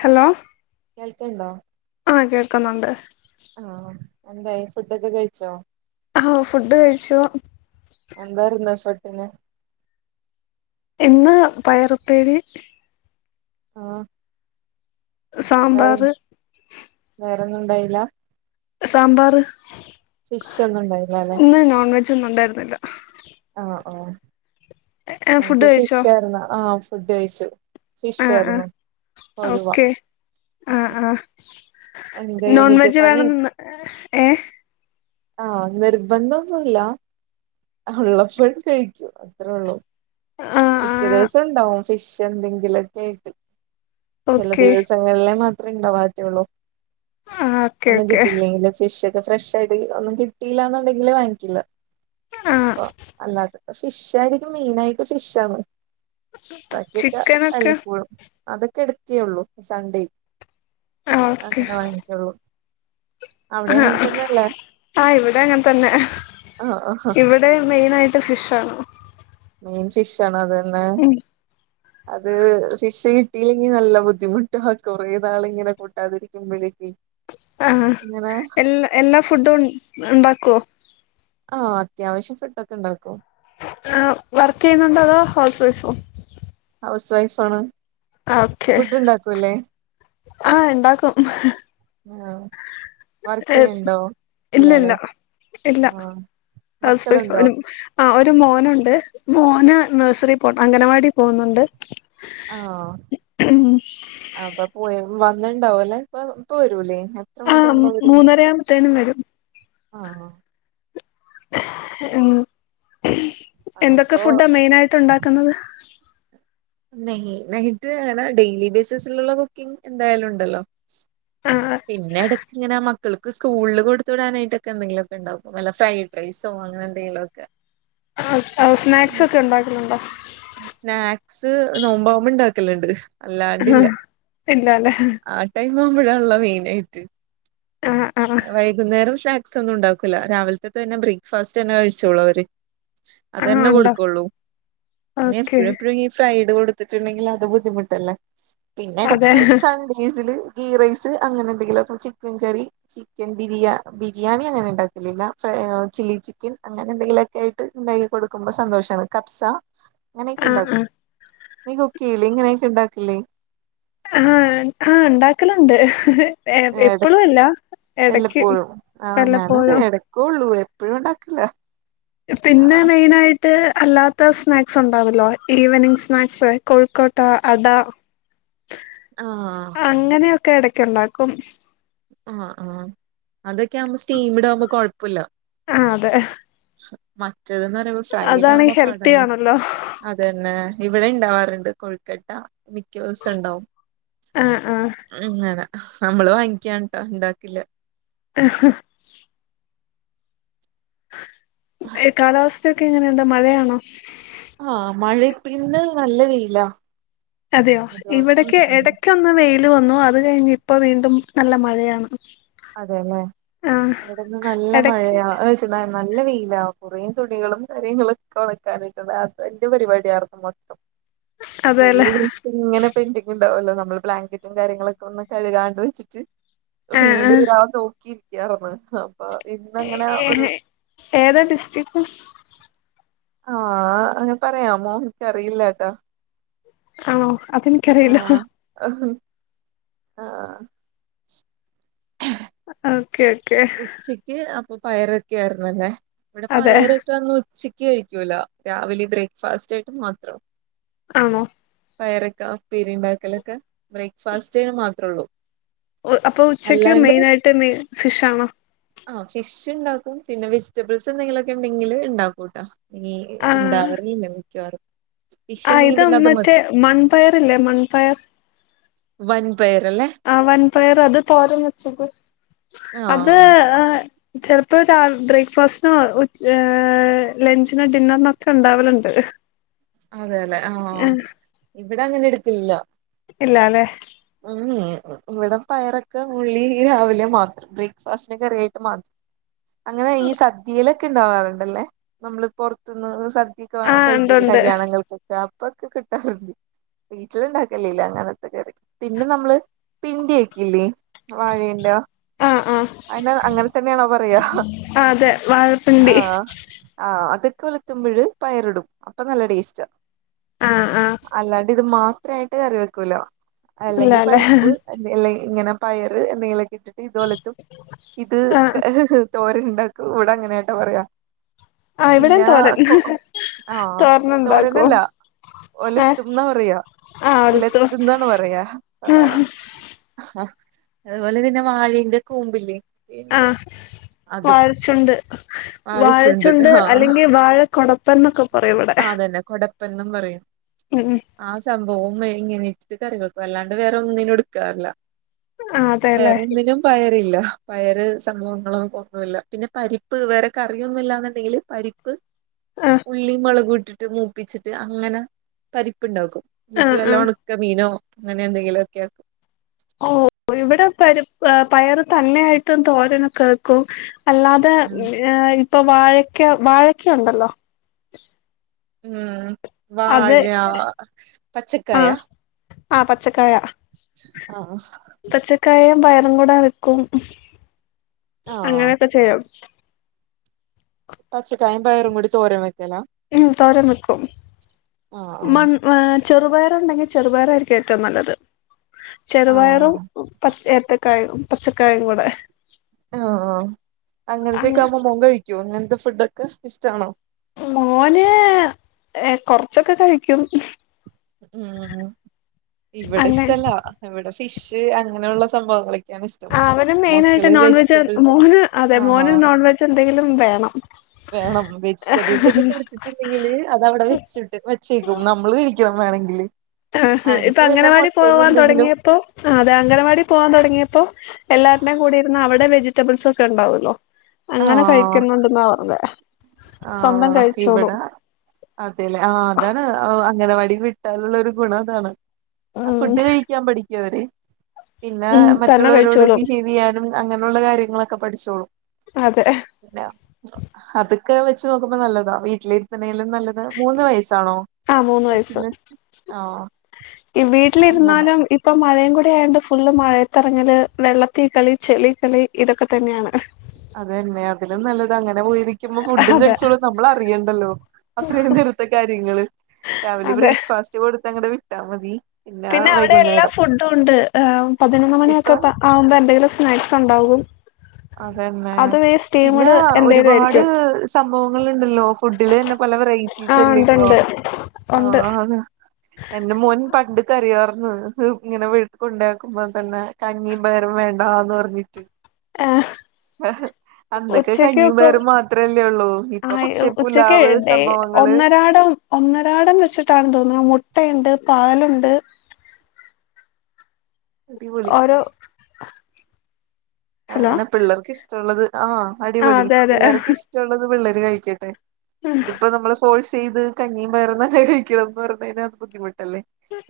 Hello കേൾക്ക്ണ്ടോ ആഹ് കേൾക്കുന്നുണ്ട് ആഹ് എന്തായി ഫുഡൊക്കെ കഴിച്ചോ ഹാ ഫുഡ് കഴിച്ചു എന്തായിരുന്നു ഫുഡി‌ന് ഇന്ന് പയറുപ്പേരി ആഹ് വേറെ സാമ്പാർ വേറൊന്നും ഉണ്ടായില്ല സാമ്പാർ ഫിഷ് ഒന്നും ഉണ്ടായില്ല അല്ലെ ഇന്ന് നോൺ വെജ് ഒന്നും ഉണ്ടായിരുന്നില്ല ആ ആഹ് ഏഹ് ഫുഡ് ഞക്ക് കഴിച്ചോ ഫിഷ് ആയിന്നു ആഹ് ഫുഡ് കഴിച്ചു ഫിഷ് ആ ആഹ് ആയിരുന്നു കൊഴുവ ഓക്കെ ആ ആഹ് എന്തേ നോൺ എന്നിട്ട് വെജ് പണി വേണമെന്ന് ഏഹ് ആഹ് നിർബന്ധൊന്നുല്ല്യ ഹുള്ള ഫുഡ്‌ കഴിക്കും അത്ര ഒള്ളൂ ആഹ് മിക്ക ആഹ് ദിവസം ഉണ്ടാവും ഫിഷ് എന്തെങ്കിലുംക്കെ ആയിട്ട് ചെല ഓക്കെ ദിവസങ്ങളിലേ മാത്രമേ ഉണ്ടാവാത്ത്യുള്ളൂ ആഹ് ഓക്കെ ഒന്നും ഓക്കെ കിട്ടിയില്ലെങ്കില് ഫിഷ് ഒക്കെ ഫ്രഷ് ആയിട്ട് ഒന്നും കിട്ടിയില്ലാന്നുണ്ടെങ്കില് വാങ്ങിക്കില്ല ആഹ് അപ്പൊ അല്ലാതെ ഫിഷ് ആയിരിക്കും മെയിൻ ആയിട്ട് ഫിഷാണ് ബക്കിയൊക്കെ ചിക്കനൊക്കെ വല്ലപ്പോഴും അതൊക്കെ എടുക്ക്യേള്ളൂ സൺ‌ഡേ ആഹ് ഓക്കെ അങ്ങനെ വാങ്ങിച്ചോള്ളൂ ആഹ ആ ഇവിടെ അങ്ങനെതെന്നെ ആഹ് ആഹ് ഇവിടെ വിടെ മെയിനായിട്ട് ഫിഷാണോ മെയിൻ ഫിഷ് ആണ് അത് തന്നെ ഉം അത് ഫിഷ് കി കൂട്ടിയിലെങ്കി നല്ല ബുദ്ധിമുട്ടാ ആ കൊറെ നാളിങ്ങനെ കൂട്ടാതിരിക്കുമ്പഴേക്ക് ആ ഇങ്ങനെ എല്ലാ എല്ലാഫുഡും ഒണ് ഉണ്ടാക്കുവോ ആ അത്യാവശ്യം ഫുഡൊക്കെ ഉണ്ടാക്കും ആ വർക്കുചെയ്യുന്നുണ്ടോ അതോ ഹൗസ് വൈഫോ ഹൗസ് വൈഫാണ് ഫുഡ് ഒണ്ടാക്കൂവല്ലേ ആ ഇണ്ടാക്കും [unintelligible] വർക്ക് ഏ ചെയ്യണ്ടോ ഇല്ല ഇല്ല ഇല്ലാല്ലേ ഇല്ല ആഹ് ഹൗസ് മക്കളുണ്ടോ വൈഫാനും ആ ഒരുമോനുണ്ട് മോന് നഴ്സറി പോ അംഗനവാടി പോകുന്നുണ്ട് ആ അപ്പൊപോയി വന്നിണ്ടാവൂല്ലേ ഇപ്പവരൂലേ എത്ര ആഹ് മണിക്കാവുമ്പോ വരും മൂന്നരയാകുമ്പത്തേനും വരും ആ ഉം എന്തൊക്കെ അപ്പൊ ഫുഡാ മെയിനായിട്ട് ഉണ്ടാക്കുന്നത് മെയിനായിറ്റ് പറഞ്ഞ ഡെയിലി ബേസിസിലുള്ള കുക്കിംഗ് എന്തായാലും ഉണ്ടല്ലോ [unintelligible] പിന്നെ എടയ്ക്കിങ്ങനെ മക്കൾക്ക് സ്കൂളിൽ കൊടു വിടാനായിട്ടൊക്കെ എന്തങ്കിലുമൊക്കെ ഉണ്ടാക്കും നല്ല ഫ്രൈ പൈസ വാങ്ങാനൊണ്ടെങ്കിലൊക്കെ സ്നാക്സ് ഒക്കെ ഒണ്ടാക്കുന്നുണ്ടോ സ്നാക്സ് നോമ്പാമ്പോ ഇണ്ടാക്കലുണ്ട് അല്ലാണ്ടില്ല ആഹ് ഇല്ലാല്ലേ ആ ടൈം ആവുമ്പോഴാണല്ലോ മെയിനായിട്ട് ആഹ് ആഹ് അ വൈകി വൈകുന്നേരം സ്നാക്സ് ഒന്നും ഉണ്ടാക്കൂല്ല രാവിലത്തെ തന്നെ ബ്രേക്ക്ഫാസ്റ്റ് തന്നെ കഴിച്ചോളൂ അവര് ആഹ് അതന്നെ ഉണ്ടോ കൊടുക്കുള്ളൂ പിന്നെ ഓക്കെ എപ്പഴും എപ്പഴും ഈ ഫ്രൈഡ് കൊടുത്തിട്ടുണ്ടെങ്കിൽ അത് ബുദ്ധിമുട്ടല്ലേ പിന്നെ അതെ എടക്ക് സൺഡേയ്സില് ഗീ റൈസ് അങ്ങനെ എന്തെങ്കിലൊക്കെ ചിക്കൻ കറി ചിക്കൻ ബിരിയാ ബിരിയാണി അങ്ങനെ ഉണ്ടാക്കലില്ല ഫ്രൈ ചില്ലി ചിക്കൻ അങ്ങനെ എന്തെങ്കിലു ക്കെ ആയിട്ട് ഉണ്ടാക്കികൊടുക്കുമ്പോ സന്തോഷാണ് കപ്സാ അങ്ങനെയൊക്കെ ആഹ് ആഹ് ഉണ്ടാക്കും നീ കുക്ക് ചെയ്യില്ലേ ഇങ്ങനെയൊക്കെ ഉണ്ടാക്കില്ലേ ആ ആ ഉണ്ടാക്കലുണ്ട് എ എട എപ്പളുവില്ല വല്ലപ്പോഴും ആ ഞാനുമതേ എടക്കേയുള്ളൂ എപ്പഴും ഉണ്ടാക്കില്ല പിന്നെ ആഹ് മെയിനായിട്ട് ട്ട് അല്ലാത്ത സ്നാക്സ് ഉണ്ടാവല്ലോ ഈവനിങ്ങ് സ്നാക്സ് കോഴിക്കോട്ട അടാ ആ അങ്ങനെയൊക്കെ എടക്കൊണ്ടാക്കും ആ ആ അതൊക്കെയാവുമ്പൊ സ്റ്റീമിഡാകുമ്പോ കൊഴപ്പോല്ല ആ അതെ മറ്റേതെന്നു പറയുമ്പോ ഫ്രൈഡ് അതാണെങ്കി ആവുമ്പോ പാടല്ല ഹെൽത്തിയാണല്ലോ അതന്നെ ഇവിടെ ഇണ്ടാവാറുണ്ട് കോഴിക്കട്ടാ മിക്ക ദിവസോണ്ടാവും ആഹ് ആഹ് അങ്ങനെ നമ്മള് വാങ്ങിക്കാൻ ഒണ്ടാക്കില്ല [unintelligible] ഏ കാലാവസ്ഥയൊക്കെ എങ്ങനെയുണ്ട് മഴയാണോ ആ മഴേം പിന്നെ നല്ലവെയിലാ അതെയോ ഇവിടെക്കെ എടക്കൊന്ന് ന്ന് വെയില് വന്നു അതുകഴിഞ്ഞിപ്പൊ വീണ്ടും നല്ലമഴയാണ് അതെല്ലേ അവിടെന്ന് നല്ല എടക്ക് മഴയാ പിന്നെ നല്ല വെയിലാ കുറേ തുണികളും കാര്യങ്ങളൊക്കെ ഒണക്കാനിട്ടതാ അതിന്റെ പരിപാടിയായിരുന്നു മൊത്തം അതെല്ലേ [unintelligible] ഇങ്ങനെ പെന്റിങ്ങുണ്ടാവുമല്ലോ നമ്മള് ബ്ലാങ്കറ്റും കാര്യങ്ങളൊക്കെ ഒന്നുംകഴുകാണ്ട് വെച്ചിട്ട് ആഹ് ഒരാ നോക്കിയിരിക്കാന്നറഞ്ഞത് അപ്പൊ ഇന്നങ്ങനെ ഒരു ആഹ് ഏതാ ഡിസ്ട്രിക്റ്റ് ആഹ് ഞാൻ പറയാം മോം എനിക്കറിയില്ലാട്ടാ ആണോ അതെനിക്കറിയില്ല അഹം ആഹ് അ [unintelligible] അ ഓക്കെ ഓക്കെ ഉച്ചയ്ക്ക് അപ്പൊ പയറൊക്കാരുന്നു അല്ലേ ഇവിടെ അതെ പയറക്കൊന്ന് ചിക്കി കഴിക്കൂല രാവിലെ ബ്രേക്ക്ഫാസ്റ്റായിട്ട് മാത്രം ആണോ പയറക്ക പേരിണ്ടാക്കലക്ക ബ്രേക്ക്ഫാസ്റ്റ്ന് മാത്രുള്ളൂ അപ്പോ ഉച്ചയ്ക്ക് മെയിനായിട്ട് മെ ഫിഷാണോ ആഹ് ഫിഷിണ്ടാക്കും പിന്നെ വെജിറ്റബിൾസ് എന്തെങ്കിലൊക്കെ ഒണ്ടെങ്കില് ഇണ്ടാക്കൂട്ട ഇനി ഇണ്ടാവറില്ല മിക്കവാറും ഫിഷ് ആ ഉണ്ടെങ്കി ഇത് പിന്നെ അത് മറ്റേ മതി മൺപയറല്ലേ മൺപയർ വൺ പയറല്ലേ ആ വൻ പയറ് അത് തോരൻ വെച്ചിട്ട് അത് ആഹ് ചെലപ്പോ അതാ ബ്രേക്ക്ഫാസ്റ്റിനോ ഉച്ച് ആ ലെഞ്ചിനോ ഡിന്നറിനൊക്കെണ്ടാവലുണ്ട് അതേല്ലെ ആഹ് ഇവിടെ അങ്ങനെടുത്തില്ല ഇല്ലാല്ലേ ഉം ഇവിടെ പയറൊക്കെ ഉള്ളി രാവിലെ മാത്രം ബ്രേക്ക്ഫാസ്റ്റിനൊക്കെ റേട്ട് മാത്രം അങ്ങനെ ഈ സദ്യയിലൊക്കെ ഇണ്ടാവാറുണ്ടല്ലേ നമ്മളീ പൊർത്ത്ന്ന് സദ്യ ദ്യക്ക ആഹ് ഉണ്ട് കഴിക്കൂലേ ഉണ്ട് കല്യാണങ്ങൾക്ക് ആപ്പൊക്കെ കിട്ടാറുണ്ട് വീട്ടിലുണ്ടാക്കലില്ല അങ്ങനത്തെ കറി പിന്നെ നമ്മള് പിണ്ടി ആക്കില്ലേ വാഴേന്റ ആഹ് ആഹ് അയിന അങ്ങനതന്നെയാണോ പറയാ ആഹ് അതെ വാഴപ്പിണ്ടി ആഹ് ആഹ് അതൊക്കെ ഒലത്തുമ്പഴ് പയറിടും അപ്പൊ നല്ല ടേസ്റ്റാ ആഹ് ആഹ് അല്ലാണ്ട് ഇത് മാത്രായിട്ട് കറി വെക്കൂല അല്ലെങ്കി ഇല്ലാല്ലേ ആഹ് പരിപ്പ് അല്ലങ്കി ഇങ്ങനെ പയറ് എന്തെങ്കിലൊക്കെ ഇട്ടിട്ട് ഇതൊലത്തും ഇത് തോരനുണ്ടാക്കും ഇവിടങ്ങനയാട്ടൊ പറയാ ആഹ് ഇവിടെയും പിന്നെ തോരൻ കൊ ഒ ആഹ് തോരനുണ്ടാക്കും തോരനല്ലാ ഏ ഒലത്തുംന്നാ പറയാ ആ എടുത്തു ഉലത്തുംന്നാണ പറയാ ആ ആഹ് അതുപോലതന്ന വാഴേന്റെ കൂമ്പില്ലേ ആഹ് അതും വാഴച്ചെണ്ട് വാഴച്ചുണ്ട് വാഴച്ചെണ്ട് ആഹ് അല്ലെങ്കി വാഴക്കൊടപ്പെൻന്നൊക്ക പറയും ഇവിട എന്ന കൊടപ്പ് പ്പെന്നും പറയും ഉം ഉം ആ സംഭവോം ഇങ്ങനെ എടുത്തു കറി വെക്കും അല്ലാണ്ട് വേറെ ഒന്നിനും എടുക്കാറില്ല ആ അതെല്ലേ വേറൊന്നിനും പയറില്ല പയറ് സംഭവങ്ങളും ഒന്നുല്ല പിന്നെ പരിപ്പ് വേറെ കറിയൊന്നു ഇല്ലാന്നുണ്ടെങ്കില് പരിപ്പ് ആ ഉള്ളി മൊളക് ഇട്ടി ട്ട് മൂപ്പിച്ചിട്ട് അങ്ങനെ പരിപ്പിണ്ടാക്കും ആ എന്നിട്ട് ആ വല്ലാ ക്ക മീനോ അങ്ങനെ എന്തെങ്കിലൊക്കെ ആക്കും ഓ ഇവിടെ പരിപ്പ് പയറ് തന്നെ ആയിട്ടും തോരനൊക്കെ വെക്കും അല്ലാതെ ഇപ്പൊ വാഴക്ക വാഴക്കൊണ്ടല്ലോ ഉം അത് വാഴ ആ പച്ചക്കായാ ആ പച്ചക്കായ ആഹ് ക്കയും പയറും കൂടാ വെക്കും ആഹ് അങ്ങനൊക്കെ ചെയ്യാം പച്ചക്കായും പയറും കൂടി തോരൻ വെക്കലാ ഉം തോരൻ വെക്കും ആഹ് ആഹ് [unintelligible] ചെറുപയറുണ്ടെങ്കി ചെറുപയറായിരിക്കും ഏറ്റവും നല്ലത്. ചെറുപയറും ആഹ് പച്ച ഏത്തക്കായും പച്ചക്കായും കൂടെ ആഹ്. അങ്ങൻത്തെക്കാവുമ്പൊ മോൻ കഴിക്കോ ങ്ങൻത്തെ ഫുഡൊക്കെ ഇഷ്ടാണോ മോന് എ കൊർച്ചൊക്കെ കഴിക്കും ഉം ഇവിടെ അങ്ങനെ ഇഷ്ടല്ല ഇവിടെ ഫിഷ് അങ്ങനെയുള്ള സംഭവങ്ങളൊക്കെയാണ് ഇഷ് ആഹ് അവന് മെയിനായിട്ട് നോൺവെജ് മോന് അതെ ആഹ് മോന് നോൺവെജെന്തെങ്കിലും വേണം വേണം, വെജിറ്റബിൾസൊക്കെ കുടിച്ചിട്ടില്ലെങ്കില് അതവിടെ വെച്ചിട്ട് ച്ചികും. നമ്മള് കഴിക്കണം വേണെങ്കില് ആഹ്. ഇപ്പ അവനിക്ക് വല്ല അംഗനവാടി മുട്ടയോ പോവാൻ എന്തെങ്കിലും തൊടങ്ങിയപ്പോ ആഹ് അതെ അംഗനവാടി പോവാൻ തൊടങ്ങിയപ്പോ എല്ലാരുടേം കൂടെഇരുന്ന് അവിടെ വെജിറ്റബിൾസ് ഒക്കെ ഉണ്ടാവല്ലോ അങ്ങനെ ആഹ് കഴിക്കുന്നുണ്ടെന്നാ പർഞ്ഞേ. സ്വന്തം കഴിച്ചോളും അതെലേ.. ആഹ് അതാണ് അങ്ങനവാടി വിട്ടാലുള്ള ഒരു ഗുണം അതാണ് ആഹ് ഉം ഫുഡ് കഴിക്കാൻ പഠിക്കു അവര്. പിന്നെ ഉം തന്നെ മറ്റുള്ളവരോട് കഴിച്ചോളും ബിഹേവെയ്യാനും അങ്ങനുള്ള കാര്യങ്ങളൊക്കെ പഠിച്ചോളും അതെ പിന്നെ അതൊക്കെ വെച്ച് നോക്കുമ്പോ നല്ലതാ വീട്ടിലിരുത്തണേലും നല്ലത് മൂന്ന് വയസ്സാണോ ആ മൂന്ന് വയസ്സ് കൊച്ചിന് ആഹ് അങ്ങനെ പ്പൊ മഴയും കൂടെ ആയോണ്ട് ഫുള്ള് മഴയത്തറങ്ങല് വെള്ളത്തി കളി ചെളി കളി ഇതൊക്കെ തന്നെയാണ് അതന്നെ, അതിലും നല്ലത് അങ്ങനെ പോയിരിക് ക്കുമ്പോ ഫുഡും അതെ കഴിച്ചോളും. നമ്മളറിയണ്ടല്ലോ അത്രയും നേര്ത്തെ കാര്യങ്ങള് രാവിലെ അതെ ബ്രേക്ഫാസ്റ്റ് കൊടുത്തങ്ങട്ട് വിട്ടാ മതി പിന്നെ അവിടെ എല്ലാ ഫുഡുണ്ട് പതിനൊന്ന് ഇപ്പൊ മണിയൊക്കെപ്പ ആവുമ്പോ എന്തെങ്കിലും സ്നാക്സ് ഉണ്ടാവും അതന്നെ പിന്നാ എന്തേലും ഒരുപാട് ആയിരിക്കും സംഭവങ്ങളുണ്ടല്ലോ, ഫുഡിലെന്നെ പല ആ വെറൈറ്റീസല്ലേഇപ്പോ ഉണ്ടുണ്ട് ഉണ്ട് ആഹ് ന്ന് എന്റെ മോൻ പണ്ട് കരയുവാർന്ന്. ഇങ്ങനെ വീട്ട് കൊണ്ടയാക്കുമ്പോ തന്നെ കഞ്ഞി. പയറും വേണ്ടാന്ന് പറഞ്ഞിട്ട്. ആഹ് - വഹ് അന്നൊക്കെ കഞ്ഞീം പയറും മാത്രല്ലേ ഉള്ളൂ. ആ ഇപ്പൊ പക്ഷേ ഉച്ചക്ക് പുലാവ് ഡേ സംഭവങ്ങള്. ഒന്നരാടം ഒന്നരാടം വെച്ചിട്ടാണ്ന്ന് തോന്നുന്നു മുട്ടയുണ്ട് പാലുണ്ട്. അടിപൊളി ഒരു അങ്ങനെ പിള്ളർക്ക് ഇഷ്ടമുള്ളത്. ആഹ് ആ അടിപൊളി അതെ അതെ പിള്ളർക്ക് ഇഷ് ടള്ളത് പിള്ളേര് കഴിക്കട്ടെ. ഇതിപ്പോ നമ്മള് ഫോൾസെയ്ത് കഞ്ഞിയും പയറും തന്നെ കഴിക്കണംന്ന് പറഞ്കഴിഞ്ഞ അത് ബുദ്ധിമുട്ടല്ലേ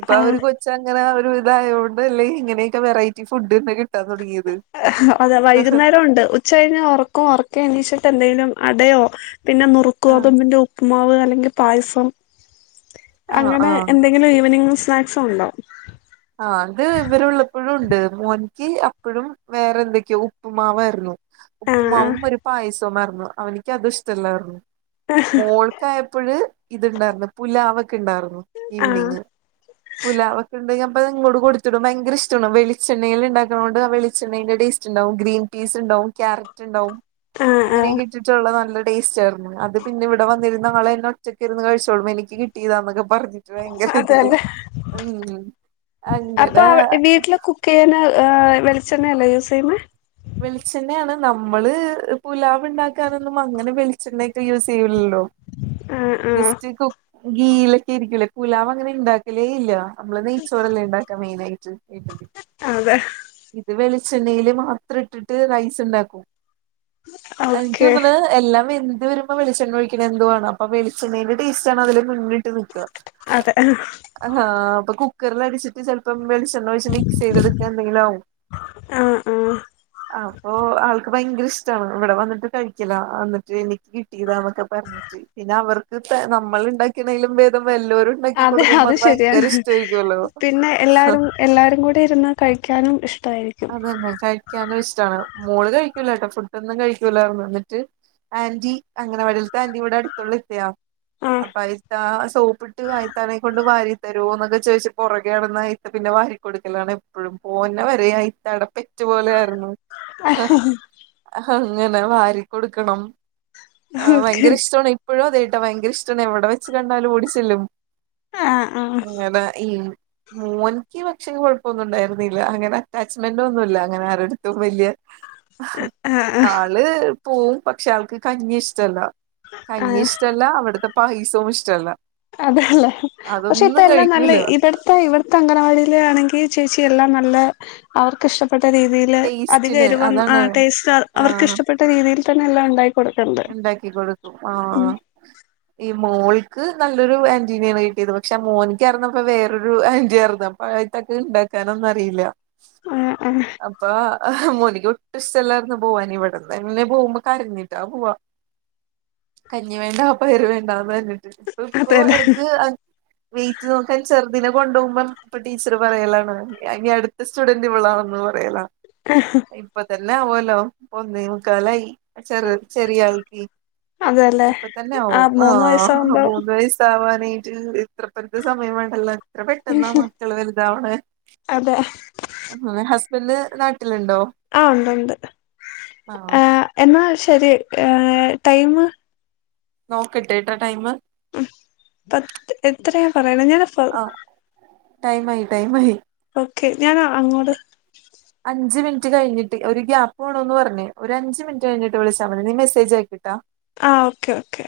ഇപ്പൊ ആ അവര് കൊച് ച്ചങ്ങനെ ഒരു ഇതായോണ്ടല്ലേ ഇങ്ങനെയൊക്കെ വെറൈറ്റി ഫുഡ്ന്നെ കിട്ടാൻ തുടങ്ങിയത്. അഹ് അതെ ആഹ് വൈകുന്നേരം ഉണ്ട്. ഉച്ച കഴിഞ ഉറക്കും. ഉറക്കെ എണീച്ചിട്ട് എന്തേലും അടയോ പിന്നെ നുറുക്കോതമ്പിന്റെ ഉപ് പ്പുമാവ് അല്ലെങ്കിൽ പായസം ആഹ് അങ്ങനെ ആഹ് എന്തെങ്കിലും ഈവനിംഗ് സ്നാക്സും ഉണ്ടാവും. ആഹ്. അത് ഇവരുള്ളപ്പഴും ഉണ്ട്. മോൻക്ക് അപ്പഴും വേറെ എന്തൊക്കെയോ ഉപ്പുമാവായിരുന്നു. ആഹ് ഉപ്പുമാവും ഒരു പായസവുമാർന്നു അവനിക്കതും ഇഷ്ടല്ലാർന്ന് മോൾക്കായപ്പഴ് ഇത്ണ്ടായിർന്ന് പുലാവൊക്കെ ഇണ്ടാർന്നു. ആഹ് ഈവ്ണിങ്, പുലാവൊക്കെണ്ടെങ്കി ഞാൻ പ്പതങ്ങോട് കൊടുത്തിടും. ഭയങ്കര ഇഷ്ടാണ്. വെളിച്ചെണ്ണേല്ണ്ടാക്ണോണ്ട് വെളിച്ചെണ്ണേന്റെ ടേസ്റ്റ്ണ്ടാവും ഗ്രീൻ ഗ്രീൻപീസ്ണ്ടാവും, ക്യാരറ്റ് ണ്ടാവും, ആഹ് ആഹ് അങ്ങനെയൊക്കെ ഇട്ടിട്ടുള്ള നല്ല. ടേസ്റ്റാരുന്നു അത് പിന്നെ ഇവടെ വന്നിര്ന്ന് ആളെന്നെ ഒറ്റക്ക് ഇരുന്ന് കഴിച്ചോളും എനിക്ക് കിട്ടിയതാന്നൊക്കെ പറഞ്ഞ് ട്രൈങ്കര അതെ ഇതില് അതെ ഉം അപ്പൊ അങ്ങനെ വീട്ടില് കുക്കെയ്യാന് ഏഹ് വെളിച്ചെണ്ണയല്ലെ യൂസെയ്യുന്നേ വെളിച്ചെണ്ണയാണ് നമ്മള് പുലാവ് ഇണ്ടാക്കാനൊന്നും അങ്ങനെ വെളിച്ചെണ്ണെക്കെ യൂസെയ്യൂല്ലല്ലോ ആഹ് ആഹ് ജസ്റ്റ് കു ഗീയിലൊക്കെ ആയിരിക്കൂലേ പുലാവ് അങ്ങനെ ഇണ്ടാക്കലേ ഇല്ല അമ്മള് നെയ്ച്ചോറല്ലെ ഇണ്ടാക്കാ മെയിനായിട്ട് [unintelligible] അതെ ഇത് വെളിച്ചെണ്ണയില് മാത്രം ഇട്ടിട്ട് റൈസ് ഇണ്ടാക്കും എനിക്ക് ഓക്കെ തോന്ന്ണെ എല്ലാം വെന്ത് വരുമ്പോ വെളിച്ചെണ്ണ ഒഴിക്കണെന്തോ ആണ് അപ്പൊ വെളിച്ചെണ്ണേന്റെ ടേസ്റ്റാണതില് മുന്നിട്ട് നിക്കാ അതെ ആഹ് ഹാ അപ്പൊ കുക്കറ്ല് അടിച്ചിട്ട് ചെലപ്പം വെളിച്ചെണ്ണ ഒഴിച്ച് മിക്സെയ്തെടുക്കാ എന്തെങ്കിലു ആവും ആഹ് അപ്പൊ ആൾ ഭയങ്കര ഇഷ്ടാണ് ഇവടെ വന്നിട്ട് കഴിക്കലാ അന്നിട്ട് എനിക്ക് കിട്ടിയതാന്നൊക്കെ പറ്ഞ്ഞ് പിന്നെ അവർക്ക് പേ നമ്മള് ഇണ്ടാക്ക്ണേലും ഭേദം വല്ലോരും ഉണ്ടാക്കി അതെ കൊടുക്കുമ്പോ അത് ഭയങ്കര ശരിയാണ് ഇഷ്ടമായിരിക്കുമല്ലോ പിന്നെ എല്ലാരും എല്ലാരും കൂടെ ഇരുന്ന് കഴിക്കാനും ഇഷ്ടായിരി അതന്നെ കഴിക്കാനും ഇഷ്ടാണ് മോള് കഴിക്ക്യൂലാട്ടോ ഫുഡൊന്നും കഴിക്ക്യൂലായിരുന്നു ന്ന്ട്ട് ആന്റി അംഗനവാടില്ത്തെ ആന്റി ഇവടെ അട്ത്ത്ള്ള ഇത്തയാ ആഹ് അപ്പ ആ ഇത്താ സോപ്പിട്ട് ആ ഇത്താനെ കൊണ്ട് വാരി തരോന്നൊക്കെ ചോയിച്ച് പൊറകെ നടന്ന് ആ ഇത്ത പിന്നെ വാരികൊടുക്കലാണ് എപ്പഴും പോര്ന്ന വരെ ആ ഇത്താടപ്പെ റ്റ് പോലെ ആയിരുന്നു അങ്ങനെ വാരി കൊടുക്കണം ആഹ് ഓക്കെ ഭയങ്കര ഇഷ്ടവാണെ ഇപ്പഴും അതേട്ടൊ ഭയങ്കര ഇഷ്ടാണ് എവിടെ വെച്ച് കണ്ടാലും ഓടിച്ചെല്ലും ആഹ് ആഹ് അങ്ങനെ ഈ മോൻക്ക് പക്ഷേ കൊഴപ്പൊന്നും ഉണ്ടായിരുന്നില്ല അങ്ങനെ അറ്റാ [unintelligible] അങ്ങനെ ആരെടുത്തും വല്ല്യെ ആഹ് ആ ള് പോവും പക്ഷേ ആൾക്ക് കഞ്ഞി ഇഷ്ടല്ല കഞ്ഞി ആഹ് ഇഷ് ടല്ല അവട്ത്തെ പായസോം ഇഷ്ടല്ല അതെല്ലേ പക്ഷേ ഇപ്പെ അതൊന്നും എല്ലാം നല്ലെ കഴിക്കൂല ഇബട് ത്ത ഇവട്ത്ത അംഗനവാടിയിലാണെങ്കി ചേച്ചിയെല്ലാം നല്ല അവർക്ക് ഇഷ്ടപ്പെട്ട രീതീ ല് അധികം ടേസ്റ്റിന് എരുവൊന്നും അതാണ് ആഹ് ടേസ്റ്റാ അവർക്ക് ഇഷ്ടപ്പെട്ട രീതിയില് തന്നെ എല്ലാം ഇണ്ടായി ഇണ്ടാക്കി കൊടുക്കും ആഹ് ഈ മോൾക്ക് നല്ലൊരു ആന്റീനേണ് കിട്ടിയത് പക്ഷേ മോന്ക്ക്യാരുന്നുപ്പൊ വേറൊരു ആന്റീയാര്ന്നു. അ പഴേത്തക്ക് ഇണ്ടാക്കാനൊന്നും അറിയില്ല ഏഹ് ആഹ് അപ്പോ മോനിക്ക്യൊട്ടും ഇഷ്ടല്ലാർന്നു പോവാന് ഇവിടെന്നന്നെ പോവുമ്പോ കരഞ്ഞിട്ടാ പോവാ കഞ്ഞി വേണ്ട പയറ് വേണ്ടാന്നർഞ്ഞിട്ട് ഇപ്പ ഇപ്പോ അതെല്ലേ എടക്ക് അ വെയിറ്റ് നോക്കാൻ ചെറ്തിനെ കൊണ്ടോവുമ്പം അപ്പം ടീച്ചറ് പറയലാണ് ഇനി അട്ത്ത സ്റ്റുഡന്റ് ഇവളാണന്ന് പറയലാ അഹ് ഇപ്പ തന്നെ ആവോല്ലോ ഒന്നേമുക്കാലായി ഇപ്പ ചെറ് ചെറിയ ആൾക്കി അതെല്ലേ ഇപ്പൊ ആ തന്നാവും മൂന്ന് ആഹ് വയസാകുമ്പോ മൂന്ന് വയസ് ട്ടാവാനായിറ്റ് ഇത്ര പെരുത്ത് സമയം വേണ്ടല്ലോ എത്ര പെട്ടെന്നാ മക്കള് വല്താവ്ണെ അതെ ഉം ഹസ്ബന്റ് നാട്ടില്ണ്ടോ? ആഹ് ഉണ്ട് ഉണ്ട് ആഹ് എന്നാ ശരി ഏഹ് ടൈമ് നോക്കട്ടേട്ടൊ ടൈമ് ഉം പത്ത് എത്രയാ പറയ്ണെ ഞാനാ ആഹ് ടൈമായി ടൈമായി ഓക്കെ ഞാനാ അങ്ങോട് അഞ്ച് മിനിറ്റ് കഴിഞ്ഞിട്ട് ഒരു ഗ്യാപ്പ് വേണോന്ന് പറഞ്ഞ് ഒരു അഞ്ച് മിനിറ്റ് കഴിഞ്ഞിട്ട് വിളിച്ചാ മതി നീ മെസേജ് അയക്ക്ട്ടൊ ആഹ് ഓക്കെ ഓക്കെ